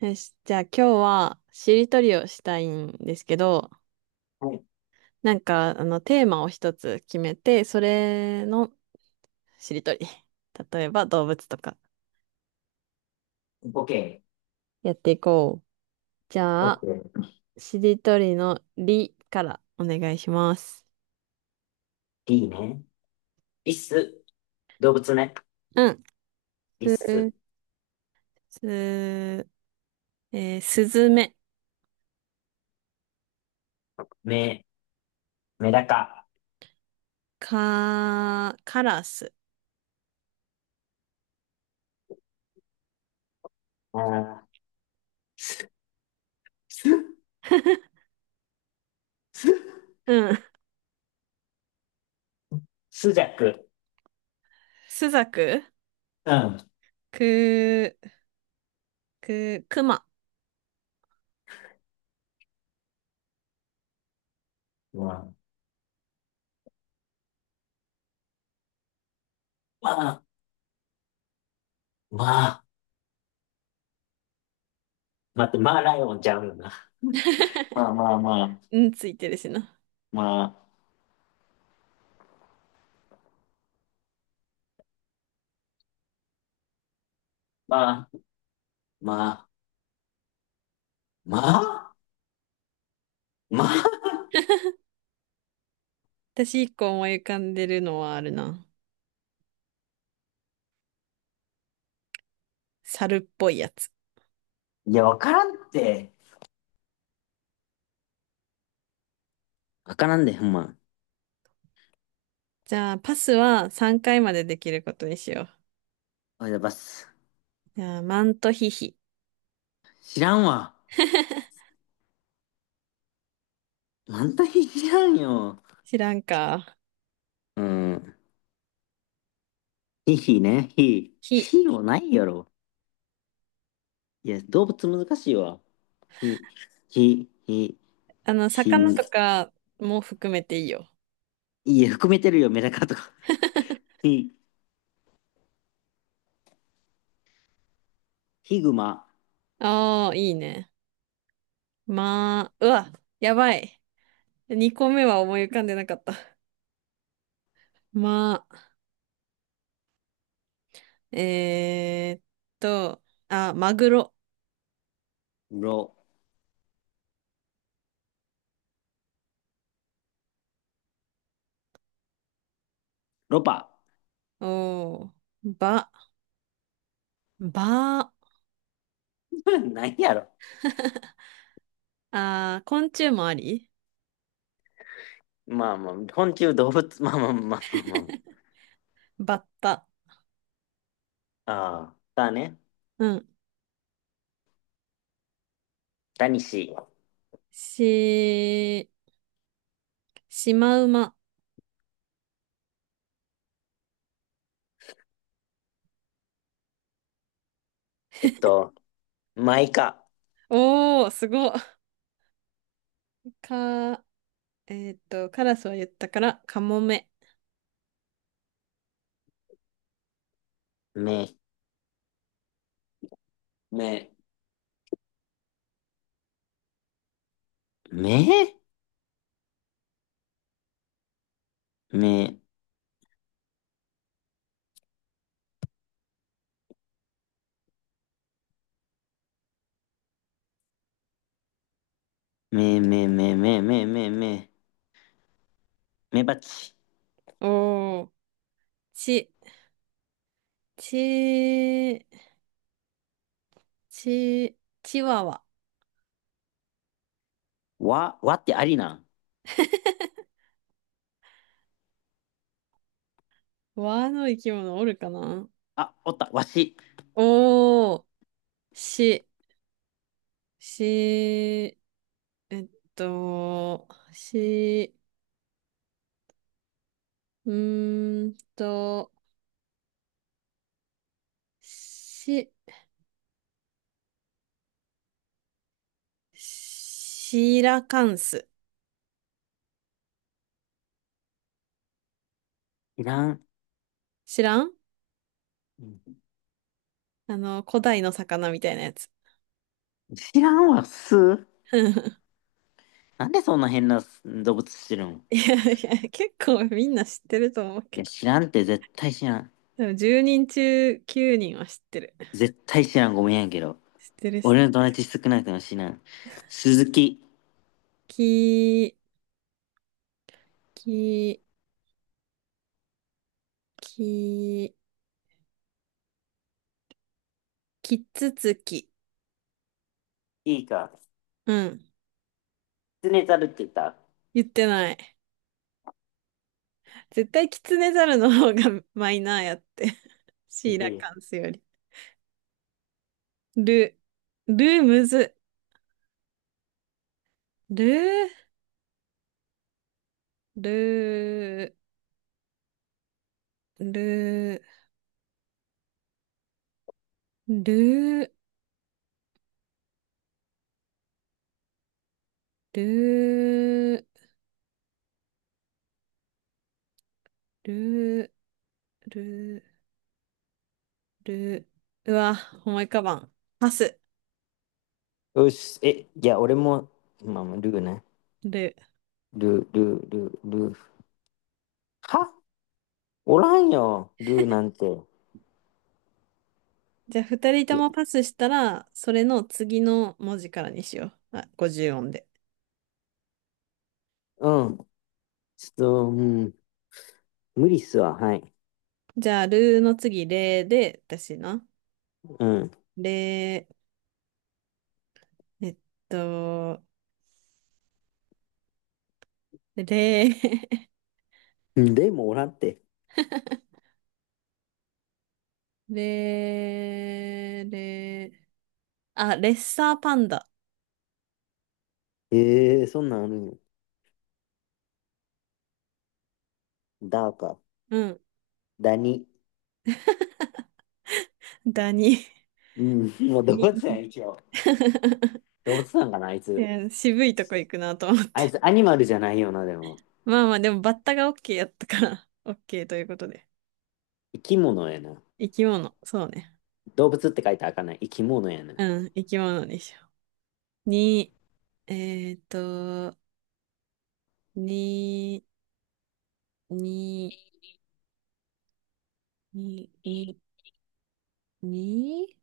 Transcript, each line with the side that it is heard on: right: よし、じゃあ今日はしりとりをしたいんですけど、
left: はい、
right: なんかテーマを一つ決めて、それのしりとり。例えば動物とか
left: ボケ。
right: やっていこう。じゃあ、
left: OK。
right: しりとりのりからお願いします。
left: D ね。リス、動物ね。
right: うん。
left: リ
right: す、
left: ス、
right: す、すずめ、
left: メ、メダカ、
right: か、カラス。
left: あー、ス、ス
right: うん。
left: スジャク。
right: すざく、
left: うん。
right: く、く、くま。
left: まあ、まあ、まあ、待って、まあライオンちゃうよな。まあまあまあ、
right: うん、ついてるしな。
left: まあ、まあ、まあ、まあ、まあ。
right: 私一個思い浮かんでるのはあるな。猿っぽいやつ。
left: いや、わからんって。わからんで、ほんま。
right: じゃあ、パスは3回までできることにしよう。
left: おいだばす。
right: じゃあ、マントヒヒ。
left: 知らんわ。なんとひ知らんよ。
right: 知らんか。
left: うん。ひひね、ひ。
right: ヒ。
left: ひもないやろ。いや、動物難しいわ。ひ、ひ、ひ、
right: 魚と
left: ひ、
right: かも含めていいよ。
left: いや、含めてるよ、メダカとか。ひ、ヒグマ、
right: ああ、いいね。まあ、うわ、やばい。2個目は思い浮かんでなかった。まあ、えーっと、あ、マグロ。
left: ロ、ロパ。
right: おー、ば、ば、
left: 何やろ。
right: あー、昆虫もあり、
left: まあまあ、昆虫動物、まあまあまあまあま
right: バッタ。
left: あ。ああ、だね。
right: うん。
left: タニシ、
right: し、シマウマ。
left: えっと、マイカ、
right: おー、すごっ。か、カラスは言ったから、カモメ。
left: メ、メ、メ、メ、メ、メ、メ、メ、メ、メ、メ、メバチ。
right: おー、ち、ち、ち、チワワ。
left: わ、わってありなん？
right: ワの生き物おるかな。
left: あ、おった、わし。
right: おー、し、し、っと、し、うーんと、し、シーラカンス。
left: いらん。
right: 知らん。古代の魚みたいなやつ。
left: 知らんわ、す。なんでそんな変な動物してるん？
right: いやいや、結構みんな知ってると思う
left: い
right: け
left: や、
right: ど。
left: 知らんって、絶対知らん。
right: でも10人中9人は知ってる。
left: 絶対知らん、ごめんやけど。
right: 知ってるし。
left: 俺の友達少なくても知らん。鈴木。
right: き、き、き、きつつき。
left: いいか。
right: うん。
left: キツネザルって言った。
right: 言ってない。絶対キツネザルの方がマイナーやって。
left: う
right: シーラ
left: ん。
right: カンスより。ル、ルむず。ル、ル、ル、ル、ル、ル、ル、ルー、うわ、思い浮かばん。パス。
left: よし、いや、俺も、まあ、ルーね。
right: ルー。
left: ルー、ルー、ルー、ルー。は、おらんよ、ルーなんて。
right: じゃあ、二人と
left: いや、
right: もパスしたら、それの次の文字からにしよう。あ、50音で。
left: うん、ちょっと、うん、無理っすわ、はい。
right: じゃあ、ルーの次、レーで、私な。
left: うん。
right: レー、と、レー、
left: うんでもおらんって。
right: レー、レー、あ、レッサーパンダ。
left: ええー、そんなんあるんよ。ダーか、
right: うん。
left: ダニ。
right: ダニ。
left: うん、もう動物やん、一応。動物なんかな、あい
right: い
left: つ。
right: や渋いとこ行くなと思っ
left: あい
right: て。
left: つアニマルじゃないよな、でも。
right: まあまあ、でもバッタが OK やったから、OK ということで。
left: 生き物やな。
right: 生き物、そうね。
left: 動物って書いてあかんない？生き物やな。
right: うん、生き物でしょ。に、えっと、に、に、に、に、に、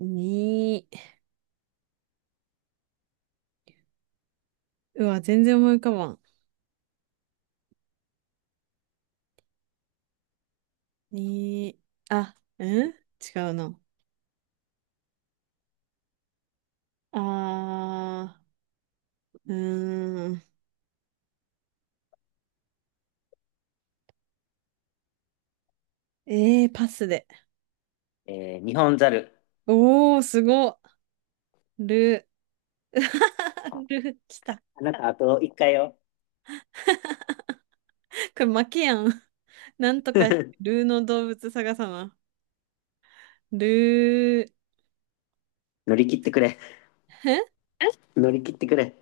right: に、うわ、全然思い浮かばん。に、あ、うん違うな。あー、うーん。パスで。
left: えー、日本ザル。
right: おー、すごる。る、ル来た。こ
left: あなた、あと1回よ。
right: れ負けやん。なんとか、ルーの動物探さな。ル
left: 乗り切ってくれ。
right: ー、へ、
left: 乗り切ってくれ。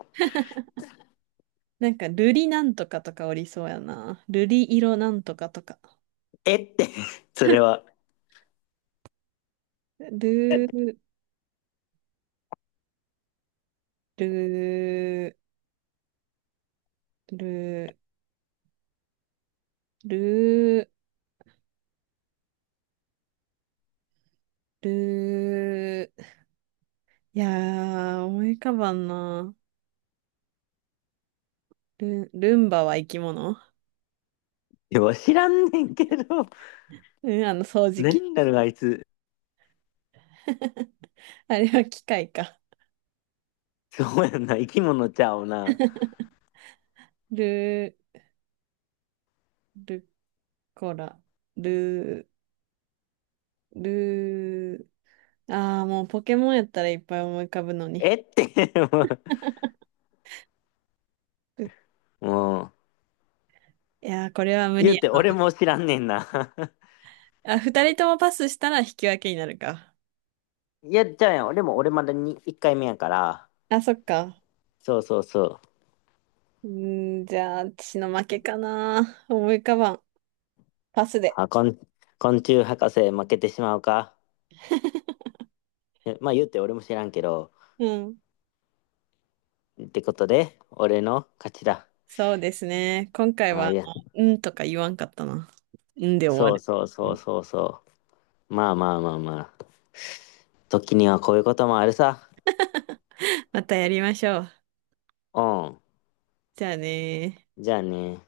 right: なんか、瑠璃なんとかとかおりそうやな。瑠璃色なんとかとか。
left: えって、それは。
right: ルー、ルー、ルー、ルー、ルー。いやー、思い浮かばんな。ルン、ルンバは生き物、
left: でも知らんねんけど、
right: うん、あの掃除機。
left: 何だろう、あいつ。
right: あれは機械か。
left: そうやんな、生き物ちゃうな。
right: ルー、ルコラ、ルー、ルー。あー、もうポケモンやったらいっぱい思い浮かぶのに。
left: えって、もう
right: う、いやー、これは無理
left: 言う
right: や
left: て
right: な。
left: 俺も知らんねんな。
right: あ、二人ともパスしたら引き分けになるか。
left: いや、ちゃうやん。俺も俺まだに1回目やから。
right: あ、そっか。
left: そうそうそう。
right: うーん、じゃあ、私の負けかな。思い浮かばん。パスで。
left: あ、昆虫博士負けてしまうか。え、まあ言うて俺も知らんけど。
right: うん。
left: ってことで、俺の勝ちだ。
right: そうですね。今回
left: ああ、
right: は、
left: いや、
right: うんとか言わんかったな。うんで終わ
left: そう
right: る。
left: そうそうそうそう。まあまあまあまあ。時にはこういうこともあるさ。
right: またやりましょう。
left: うん。
right: じゃあねー。
left: じゃあね。